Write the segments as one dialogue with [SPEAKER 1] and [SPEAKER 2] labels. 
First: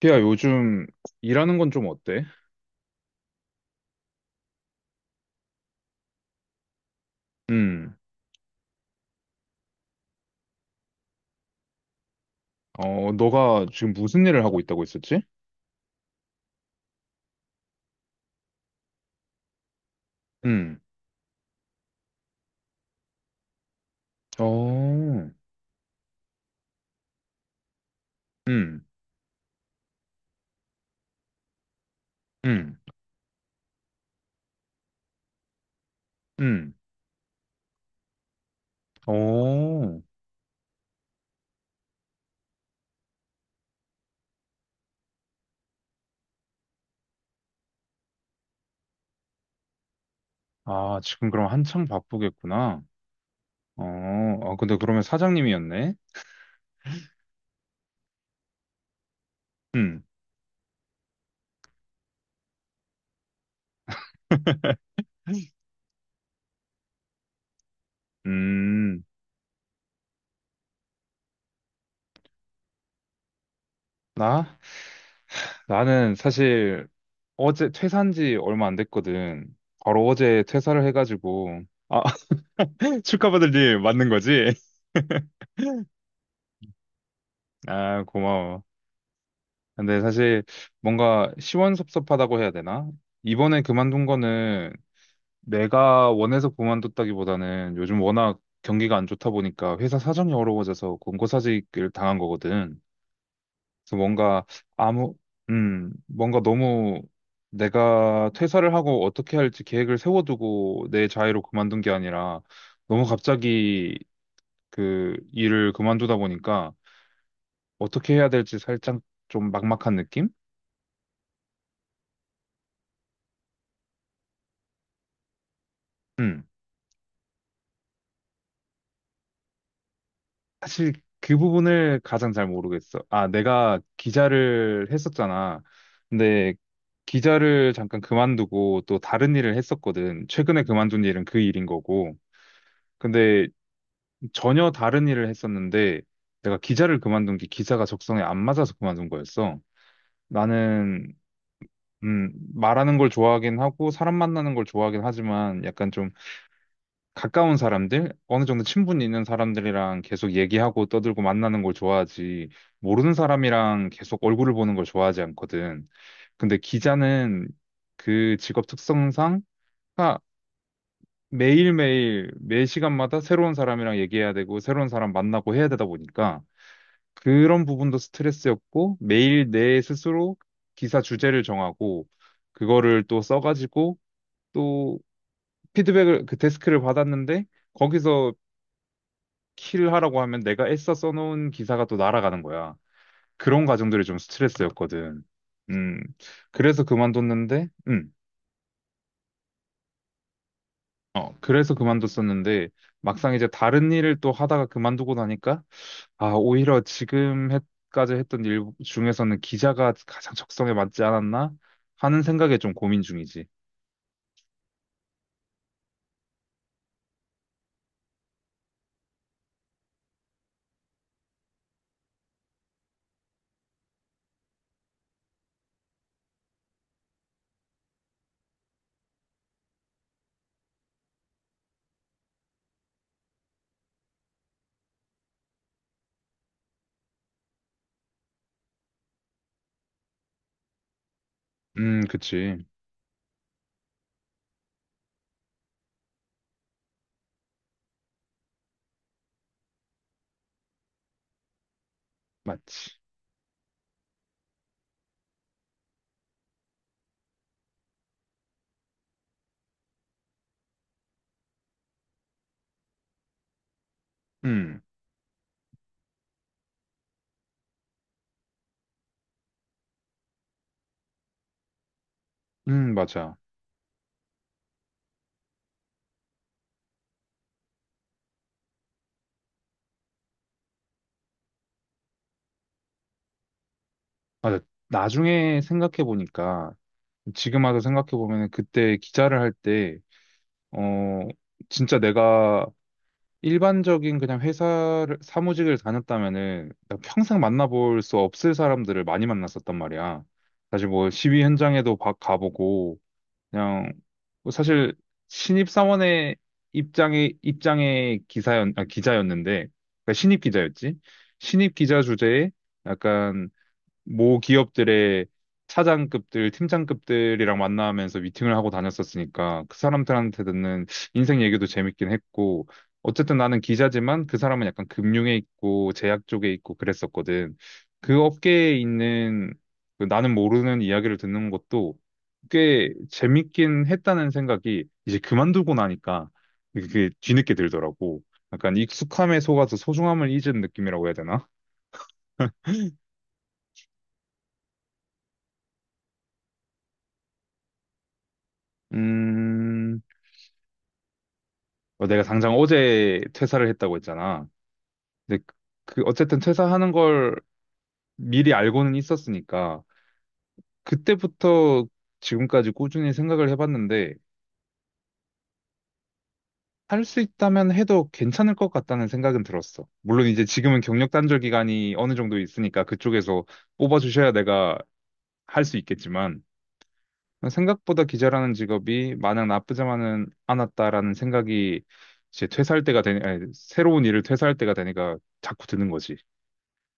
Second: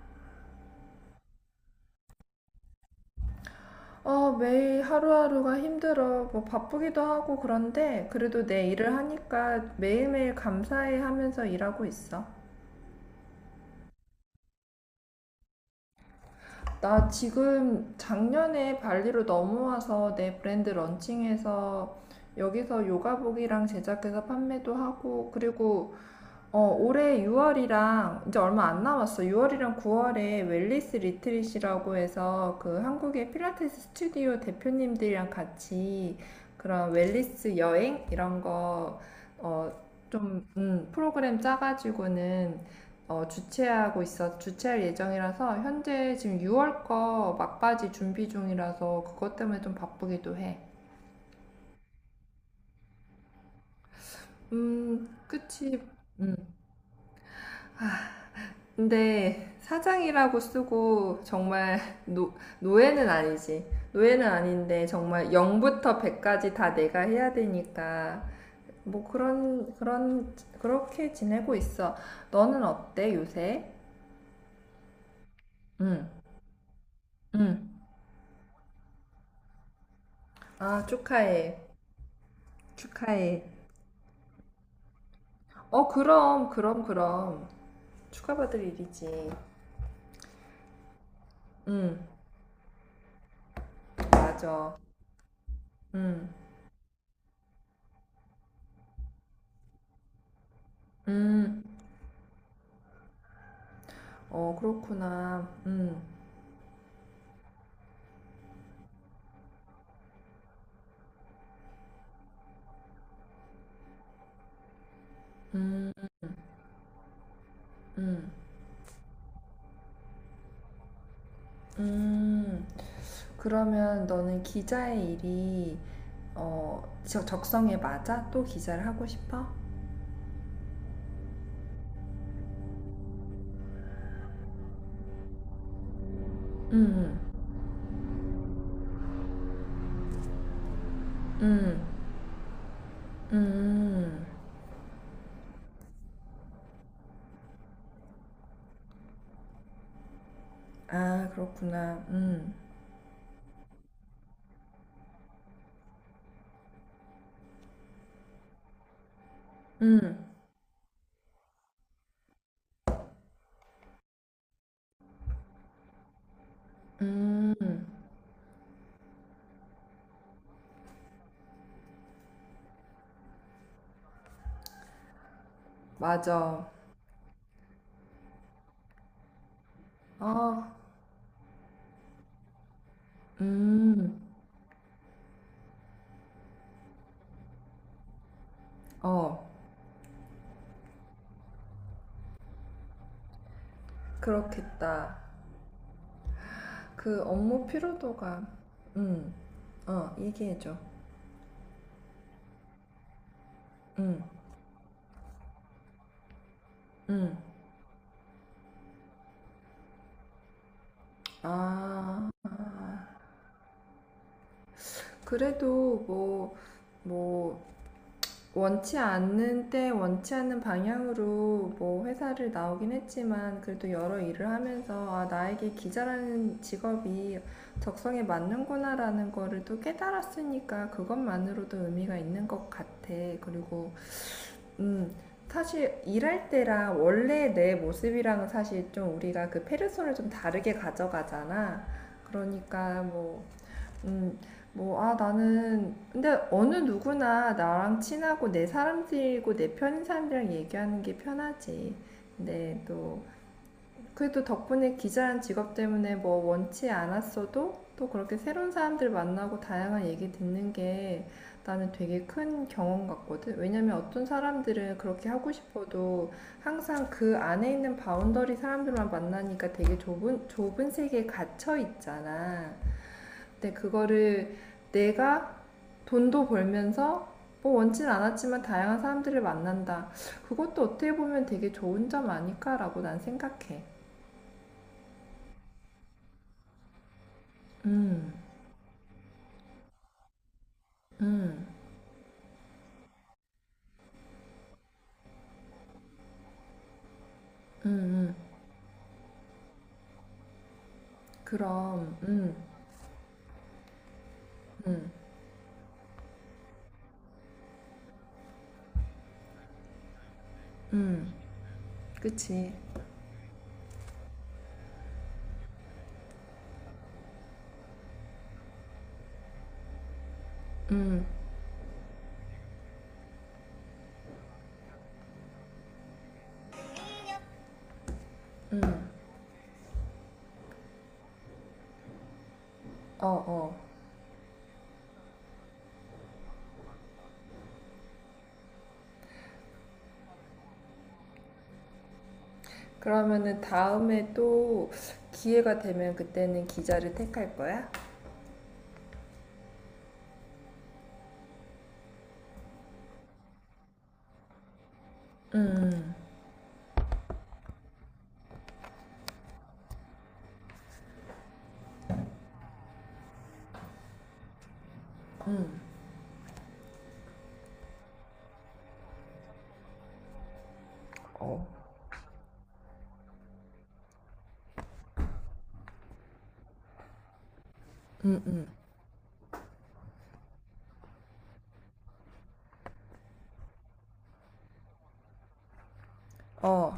[SPEAKER 1] 피야, 요즘 일하는 건 좀 어때?
[SPEAKER 2] 매일 하루하루가 힘들어. 뭐 바쁘기도 하고
[SPEAKER 1] 음.
[SPEAKER 2] 그런데 그래도 내 일을 하니까 매일매일 감사해 하면서 일하고 있어.
[SPEAKER 1] 어, 너가 지금 무슨 일을 하고 있다고 했었지?
[SPEAKER 2] 나 지금 작년에 발리로 넘어와서 내 브랜드
[SPEAKER 1] 음.
[SPEAKER 2] 런칭해서 여기서 요가복이랑 제작해서 판매도
[SPEAKER 1] 어.
[SPEAKER 2] 하고 그리고 올해 6월이랑 이제 얼마 안
[SPEAKER 1] 음.
[SPEAKER 2] 남았어. 6월이랑 9월에 웰리스 리트릿이라고 해서
[SPEAKER 1] 음.
[SPEAKER 2] 그 한국의 필라테스 스튜디오 대표님들이랑 같이
[SPEAKER 1] 음.
[SPEAKER 2] 그런 웰리스 여행 이런 거 어,
[SPEAKER 1] 어.
[SPEAKER 2] 좀 프로그램 짜가지고는 주최하고 있어 주최할 예정이라서 현재 지금 6월 거 막바지 준비 중이라서 그것 때문에 좀 바쁘기도 해.
[SPEAKER 1] 아, 지금 그럼 한창 바쁘겠구나. 어. 어, 근데 그러면
[SPEAKER 2] 그치.
[SPEAKER 1] 사장님이었네.
[SPEAKER 2] 근데
[SPEAKER 1] 음.
[SPEAKER 2] 사장이라고 쓰고 정말 노, 노예는 아니지. 노예는 아닌데 정말 0부터 100까지 다 내가 해야 되니까
[SPEAKER 1] 음.
[SPEAKER 2] 뭐 그런 그렇게 지내고 있어. 너는 어때 요새?
[SPEAKER 1] 나?
[SPEAKER 2] 응.
[SPEAKER 1] 나는 사실 어제
[SPEAKER 2] 응.
[SPEAKER 1] 퇴사한 지 얼마 안 됐거든. 바로 어제 퇴사를
[SPEAKER 2] 아, 축하해.
[SPEAKER 1] 해가지고. 아,
[SPEAKER 2] 축하해.
[SPEAKER 1] 축하받을 일 맞는 거지?
[SPEAKER 2] 어, 그럼 그럼 그럼.
[SPEAKER 1] 아, 고마워.
[SPEAKER 2] 축하받을 일이지.
[SPEAKER 1] 근데 사실 뭔가
[SPEAKER 2] 응.
[SPEAKER 1] 시원섭섭하다고 해야 되나? 이번에 그만둔 거는
[SPEAKER 2] 맞아.
[SPEAKER 1] 내가
[SPEAKER 2] 응.
[SPEAKER 1] 원해서 그만뒀다기보다는 요즘 워낙 경기가 안 좋다 보니까 회사 사정이 어려워져서
[SPEAKER 2] 응.
[SPEAKER 1] 권고사직을 당한 거거든. 그래서 뭔가
[SPEAKER 2] 어,
[SPEAKER 1] 아무,
[SPEAKER 2] 그렇구나. 응
[SPEAKER 1] 너무 내가 퇴사를 하고 어떻게 할지 계획을 세워두고 내 자유로 그만둔 게 아니라 너무 갑자기 그 일을
[SPEAKER 2] 응
[SPEAKER 1] 그만두다 보니까 어떻게 해야
[SPEAKER 2] 응
[SPEAKER 1] 될지 살짝 좀 막막한 느낌?
[SPEAKER 2] 응 그러면 너는 기자의 일이
[SPEAKER 1] 음.
[SPEAKER 2] 어, 적성에 맞아? 또 기자를 하고 싶어?
[SPEAKER 1] 사실 그 부분을 가장 잘 모르겠어. 아, 내가 기자를 했었잖아. 근데
[SPEAKER 2] 음,
[SPEAKER 1] 기자를 잠깐 그만두고 또 다른 일을 했었거든. 최근에 그만둔 일은 그 일인
[SPEAKER 2] 음,
[SPEAKER 1] 거고. 근데
[SPEAKER 2] 음.
[SPEAKER 1] 전혀 다른 일을 했었는데 내가 기자를 그만둔 게 기사가 적성에 안 맞아서 그만둔 거였어. 나는
[SPEAKER 2] 아, 그렇구나.
[SPEAKER 1] 말하는 걸 좋아하긴 하고 사람 만나는 걸 좋아하긴 하지만 약간 좀 가까운 사람들, 어느 정도 친분이 있는 사람들이랑
[SPEAKER 2] 음,
[SPEAKER 1] 계속 얘기하고 떠들고 만나는 걸 좋아하지, 모르는 사람이랑 계속 얼굴을 보는 걸 좋아하지 않거든. 근데 기자는
[SPEAKER 2] 음.
[SPEAKER 1] 그 직업 특성상 아, 매일매일, 매 시간마다 새로운 사람이랑 얘기해야 되고, 새로운 사람 만나고 해야 되다 보니까,
[SPEAKER 2] 맞아.
[SPEAKER 1] 그런 부분도 스트레스였고, 매일 내 스스로
[SPEAKER 2] 어,
[SPEAKER 1] 기사 주제를 정하고, 그거를 또 써가지고,
[SPEAKER 2] 음,
[SPEAKER 1] 또 피드백을, 그 데스크를 받았는데, 거기서
[SPEAKER 2] 어.
[SPEAKER 1] 키를 하라고 하면 내가 애써 써놓은 기사가 또 날아가는 거야. 그런 과정들이 좀
[SPEAKER 2] 그렇겠다.
[SPEAKER 1] 스트레스였거든. 음, 그래서
[SPEAKER 2] 그 업무
[SPEAKER 1] 그만뒀는데, 음,
[SPEAKER 2] 피로도가. 음, 얘기해줘.
[SPEAKER 1] 그래서 그만뒀었는데, 막상 이제 다른 일을
[SPEAKER 2] 음,
[SPEAKER 1] 또 하다가 그만두고 나니까, 아, 오히려
[SPEAKER 2] 음.
[SPEAKER 1] 지금 까지 했던 일 중에서는 기자가 가장 적성에 맞지 않았나 하는
[SPEAKER 2] 아,
[SPEAKER 1] 생각에 좀 고민
[SPEAKER 2] 아.
[SPEAKER 1] 중이지.
[SPEAKER 2] 그래도 뭐, 뭐, 원치 않는 때 원치 않는 방향으로 뭐 회사를 나오긴 했지만 그래도 여러 일을 하면서 아 나에게 기자라는 직업이 적성에 맞는구나라는 거를 또 깨달았으니까 그것만으로도 의미가 있는 것 같아. 그리고 음 사실 일할 때랑 원래 내 모습이랑은 사실 좀 우리가 그 페르소를 좀 다르게 가져가잖아.
[SPEAKER 1] 그치.
[SPEAKER 2] 그러니까 뭐 음, 뭐, 아, 나는, 근데 어느 누구나 나랑 친하고 내 사람들이고 내 편인 사람들이랑 얘기하는 게 편하지. 근데
[SPEAKER 1] 맞지.
[SPEAKER 2] 또, 그래도 덕분에 기자란 직업 때문에 뭐 원치 않았어도 또 그렇게 새로운 사람들 만나고 다양한 얘기 듣는 게 나는 되게 큰 경험 같거든. 왜냐면 어떤
[SPEAKER 1] 음,
[SPEAKER 2] 사람들은 그렇게 하고 싶어도 항상 그 안에 있는 바운더리 사람들만 만나니까 되게 좁은 세계에 갇혀 있잖아.
[SPEAKER 1] 맞아.
[SPEAKER 2] 근데 그거를 내가 돈도 벌면서 뭐 원치는 않았지만 다양한 사람들을 만난다. 그것도 어떻게 보면 되게 좋은 점 아닐까라고 난 생각해.
[SPEAKER 1] 맞아. 나중에 생각해 보니까, 지금 와서 생각해
[SPEAKER 2] 음,
[SPEAKER 1] 보면 그때 기자를 할때 어,
[SPEAKER 2] 음,
[SPEAKER 1] 진짜 내가 일반적인 그냥 회사를, 사무직을 다녔다면은 나 평생
[SPEAKER 2] 음,
[SPEAKER 1] 만나볼 수
[SPEAKER 2] 음.
[SPEAKER 1] 없을 사람들을 많이 만났었단 말이야. 사실 뭐 시위 현장에도
[SPEAKER 2] 그럼,
[SPEAKER 1] 가보고, 그냥, 뭐 사실 신입사원의 입장의 기자였는데, 그러니까 신입 기자였지? 신입 기자 주제에
[SPEAKER 2] 그치.
[SPEAKER 1] 약간 모 기업들의 차장급들, 팀장급들이랑 만나면서 미팅을 하고 다녔었으니까 그 사람들한테 듣는 인생 얘기도 재밌긴 했고 어쨌든 나는 기자지만 그 사람은 약간 금융에 있고 제약 쪽에 있고 그랬었거든. 그 업계에 있는 그 나는 모르는 이야기를 듣는 것도 꽤
[SPEAKER 2] 어, 어.
[SPEAKER 1] 재밌긴 했다는 생각이 이제 그만두고 나니까 그게 뒤늦게 들더라고. 약간 익숙함에 속아서 소중함을 잊은 느낌이라고 해야 되나?
[SPEAKER 2] 그러면은 다음에 또 기회가 되면 그때는 기자를 택할 거야?
[SPEAKER 1] 음, 내가 당장 어제 퇴사를 했다고 했잖아. 근데 어쨌든 퇴사하는 걸 미리 알고는 있었으니까 그때부터 지금까지 꾸준히 생각을 해봤는데 할 수 있다면 해도 괜찮을 것 같다는 생각은 들었어. 물론 이제 지금은 경력 단절 기간이 어느 정도 있으니까 그쪽에서 뽑아주셔야 내가 할 수 있겠지만 생각보다
[SPEAKER 2] 응,
[SPEAKER 1] 기자라는
[SPEAKER 2] 응.
[SPEAKER 1] 직업이 마냥 나쁘지만은 않았다라는 생각이 이제 퇴사할 때가 되니, 아니, 새로운 일을 퇴사할 때가 되니까 자꾸 드는 거지.
[SPEAKER 2] 어.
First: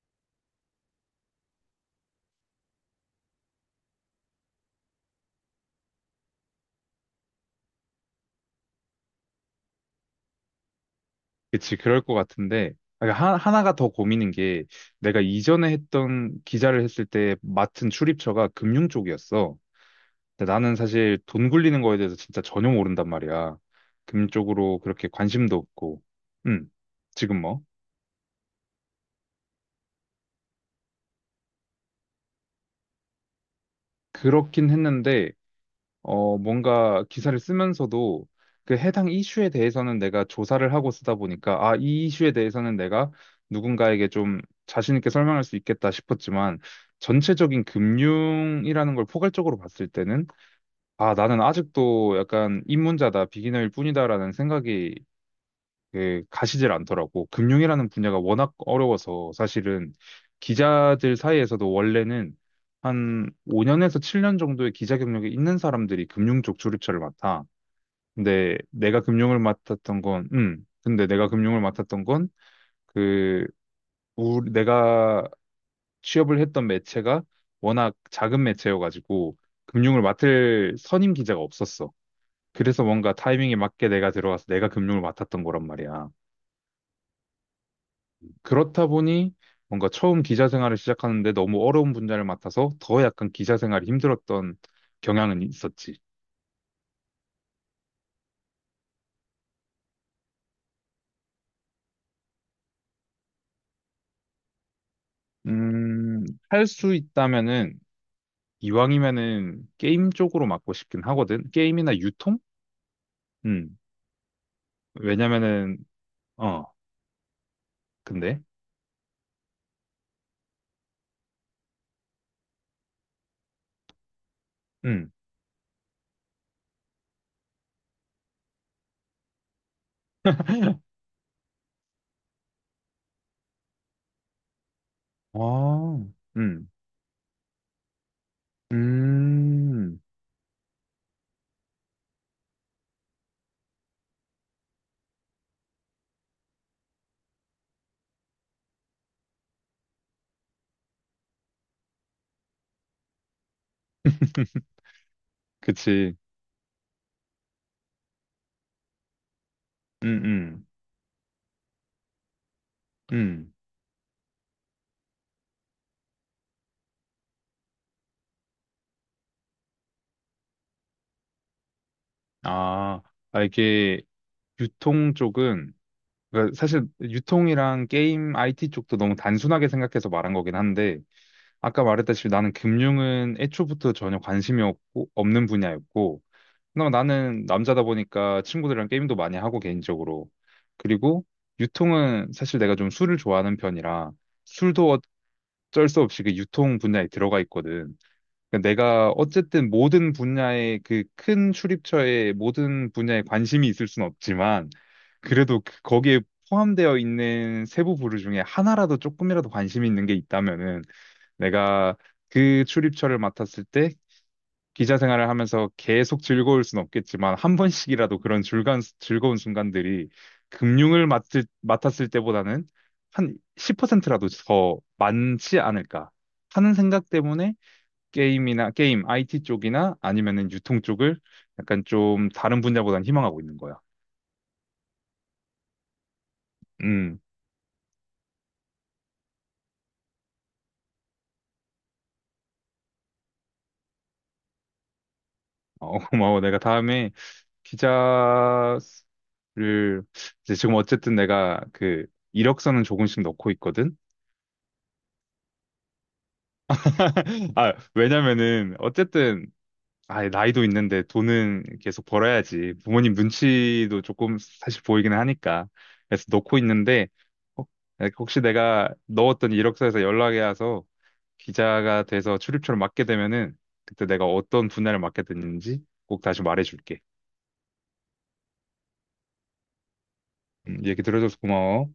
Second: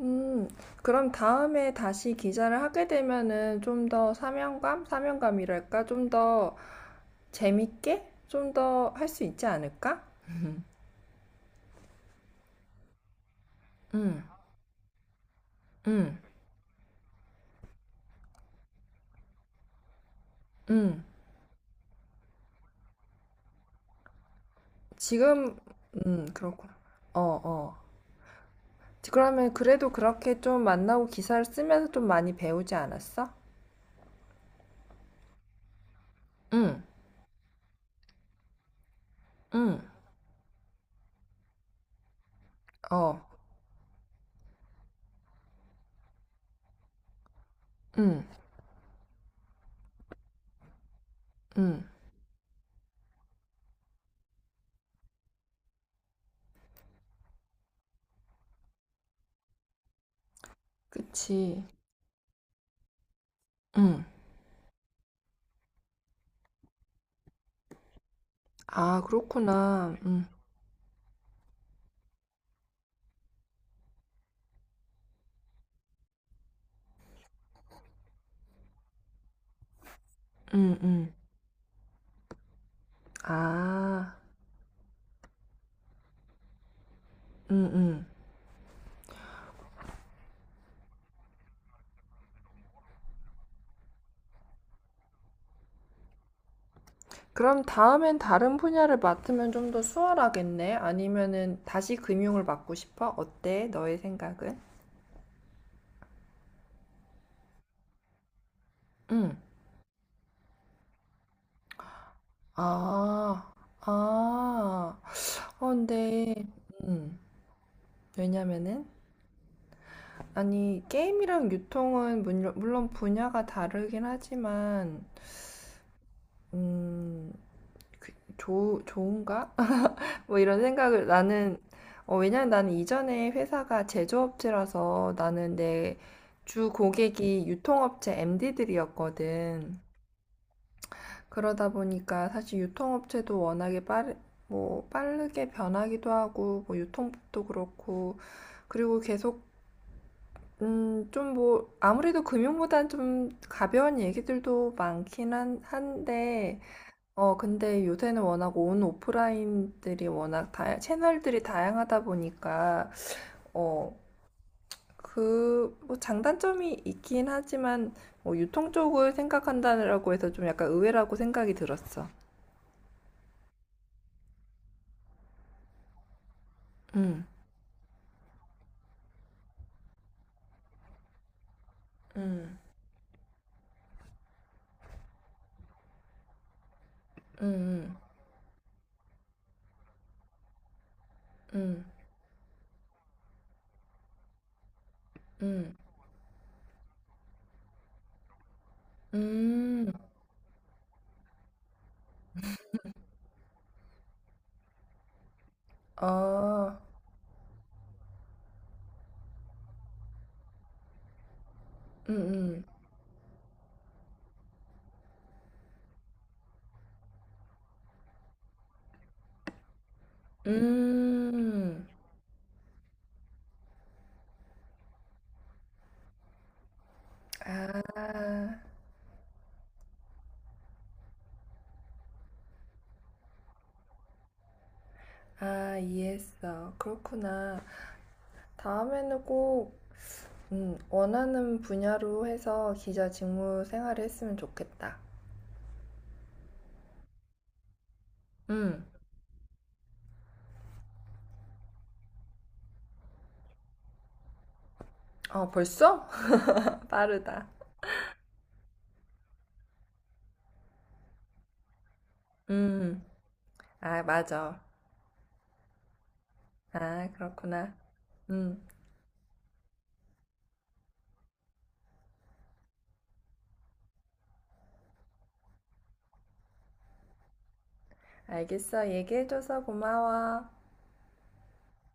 [SPEAKER 2] 음, 그럼 다음에 다시 기자를 하게 되면은 좀 더 사명감? 사명감이랄까? 좀더 재밌게 좀 더 할 수 있지 않을까?
[SPEAKER 1] 그치, 그럴 것 같은데, 아, 그러니까 하나가 더
[SPEAKER 2] 응,
[SPEAKER 1] 고민인 게, 내가 이전에
[SPEAKER 2] 응,
[SPEAKER 1] 했던 기자를 했을 때 맡은 출입처가 금융 쪽이었어. 근데 나는
[SPEAKER 2] 응.
[SPEAKER 1] 사실 돈 굴리는 거에 대해서 진짜 전혀 모른단 말이야. 금융 쪽으로 그렇게 관심도
[SPEAKER 2] 지금,
[SPEAKER 1] 없고, 음,
[SPEAKER 2] 그렇구나. 어,
[SPEAKER 1] 지금 뭐.
[SPEAKER 2] 어. 그러면 그래도 그렇게 좀 만나고 기사를 쓰면서 좀 많이 배우지 않았어?
[SPEAKER 1] 그렇긴 했는데,
[SPEAKER 2] 응,
[SPEAKER 1] 뭔가 기사를 쓰면서도 그 해당 이슈에
[SPEAKER 2] 응,
[SPEAKER 1] 대해서는 내가 조사를 하고 쓰다 보니까 아, 이 이슈에 대해서는 내가
[SPEAKER 2] 어,
[SPEAKER 1] 누군가에게 좀 자신 있게 설명할 수 있겠다 싶었지만 전체적인
[SPEAKER 2] 응,
[SPEAKER 1] 금융이라는 걸 포괄적으로 봤을 때는 아, 나는
[SPEAKER 2] 응.
[SPEAKER 1] 아직도 약간 입문자다, 비기너일 뿐이다라는 생각이 그 가시질 않더라고. 금융이라는 분야가 워낙 어려워서 사실은 기자들
[SPEAKER 2] 그치.
[SPEAKER 1] 사이에서도 원래는 한 5년에서
[SPEAKER 2] 응.
[SPEAKER 1] 7년 정도의 기자 경력이 있는 사람들이 금융 쪽 주류처를 맡아.
[SPEAKER 2] 아, 그렇구나. 응,
[SPEAKER 1] 근데 내가 금융을 맡았던 건 그, 내가 취업을 했던 매체가 워낙 작은 매체여가지고 금융을 맡을
[SPEAKER 2] 응, 응.
[SPEAKER 1] 선임 기자가 없었어. 그래서 뭔가 타이밍에 맞게 내가
[SPEAKER 2] 아,
[SPEAKER 1] 들어가서 내가 금융을 맡았던 거란 말이야.
[SPEAKER 2] 응, 응.
[SPEAKER 1] 그렇다 보니 뭔가 처음 기자 생활을 시작하는데 너무 어려운 분야를 맡아서 더 약간 기자 생활이 힘들었던 경향은 있었지.
[SPEAKER 2] 그럼 다음엔 다른 분야를 맡으면 좀 더 수월하겠네? 아니면은 다시 금융을 맡고 싶어? 어때? 너의 생각은?
[SPEAKER 1] 음, 할 수 있다면은
[SPEAKER 2] 응.
[SPEAKER 1] 이왕이면은 게임 쪽으로 맡고 싶긴 하거든. 게임이나 유통?
[SPEAKER 2] 아,
[SPEAKER 1] 음.
[SPEAKER 2] 아,
[SPEAKER 1] 왜냐면은
[SPEAKER 2] 근데,
[SPEAKER 1] 어,
[SPEAKER 2] 음,
[SPEAKER 1] 근데
[SPEAKER 2] 왜냐면은, 아니, 게임이랑 유통은 물론, 물론 분야가 다르긴 하지만,
[SPEAKER 1] 음.
[SPEAKER 2] 음, 그, 좋은가? 뭐 이런 생각을 나는, 왜냐면 나는 이전에 회사가 제조업체라서 나는 내
[SPEAKER 1] 아. 음.
[SPEAKER 2] 주 고객이 유통업체 MD들이었거든.
[SPEAKER 1] 음.
[SPEAKER 2] 그러다 보니까 사실 유통업체도 워낙에 뭐 빠르게 변하기도 하고 뭐 유통법도 그렇고 그리고 계속 좀 뭐 아무래도 금융보단 좀 가벼운 얘기들도 많긴
[SPEAKER 1] 그치.
[SPEAKER 2] 한데 어 근데 요새는 워낙 온 오프라인들이
[SPEAKER 1] 음,
[SPEAKER 2] 워낙
[SPEAKER 1] 음,
[SPEAKER 2] 다 채널들이 다양하다 보니까
[SPEAKER 1] 음.
[SPEAKER 2] 어그뭐 장단점이 있긴 하지만 뭐 유통 쪽을 생각한다라고 해서 좀 약간 의외라고 생각이 들었어.
[SPEAKER 1] 아, 아, 이게 유통 쪽은 그러니까 사실
[SPEAKER 2] 음.
[SPEAKER 1] 유통이랑 게임 IT 쪽도 너무 단순하게 생각해서 말한 거긴 한데 아까 말했다시피 나는
[SPEAKER 2] 음.
[SPEAKER 1] 금융은 애초부터 전혀 관심이 없고 없는 분야였고 그나마 나는 남자다
[SPEAKER 2] 음,
[SPEAKER 1] 보니까 친구들이랑 게임도 많이 하고 개인적으로 그리고
[SPEAKER 2] 음,
[SPEAKER 1] 유통은 사실 내가 좀 술을 좋아하는 편이라 술도
[SPEAKER 2] 음,
[SPEAKER 1] 어쩔 수 없이 그 유통 분야에 들어가 있거든. 그러니까 내가 어쨌든
[SPEAKER 2] 음,
[SPEAKER 1] 모든 분야의 그 큰 출입처에 모든 분야에 관심이 있을 순 없지만 그래도 거기에
[SPEAKER 2] 어,
[SPEAKER 1] 포함되어 있는 세부 부류 중에 하나라도 조금이라도 관심이 있는 게 있다면은 내가
[SPEAKER 2] 음,
[SPEAKER 1] 그
[SPEAKER 2] 음,
[SPEAKER 1] 출입처를 맡았을 때 기자 생활을 하면서 계속 즐거울 순 없겠지만 한 번씩이라도 그런 즐거운 순간들이 금융을
[SPEAKER 2] 음.
[SPEAKER 1] 맡았을 때보다는 한 10%라도 더 많지 않을까 하는 생각 때문에
[SPEAKER 2] 아,
[SPEAKER 1] 게임, IT 쪽이나 아니면은 유통 쪽을 약간 좀 다른 분야보다는 희망하고 있는 거야.
[SPEAKER 2] 아, 이해했어.
[SPEAKER 1] 음,
[SPEAKER 2] 그렇구나. 다음에는 꼭, 원하는 분야로 해서 기자 직무 생활을 했으면 좋겠다.
[SPEAKER 1] 고마워. 내가 다음에 피자를
[SPEAKER 2] 음,
[SPEAKER 1] 이제 지금 어쨌든 내가 그 이력서는 조금씩 넣고 있거든.
[SPEAKER 2] 어, 벌써? 빠르다.
[SPEAKER 1] 아, 왜냐면은 어쨌든 나이도 있는데 돈은 계속 벌어야지.
[SPEAKER 2] 음,
[SPEAKER 1] 부모님 눈치도
[SPEAKER 2] 아,
[SPEAKER 1] 조금
[SPEAKER 2] 맞아.
[SPEAKER 1] 사실 보이기는 하니까. 그래서 넣고 있는데
[SPEAKER 2] 아,
[SPEAKER 1] 혹-
[SPEAKER 2] 그렇구나.
[SPEAKER 1] 혹시
[SPEAKER 2] 음,
[SPEAKER 1] 내가 넣었던 이력서에서 연락이 와서 기자가 돼서 출입처를 맡게 되면은 그때 내가 어떤 분야를 맡게 됐는지 꼭 다시 말해줄게.
[SPEAKER 2] 알겠어. 얘기해줘서 고마워.
[SPEAKER 1] 얘기 들어줘서 고마워.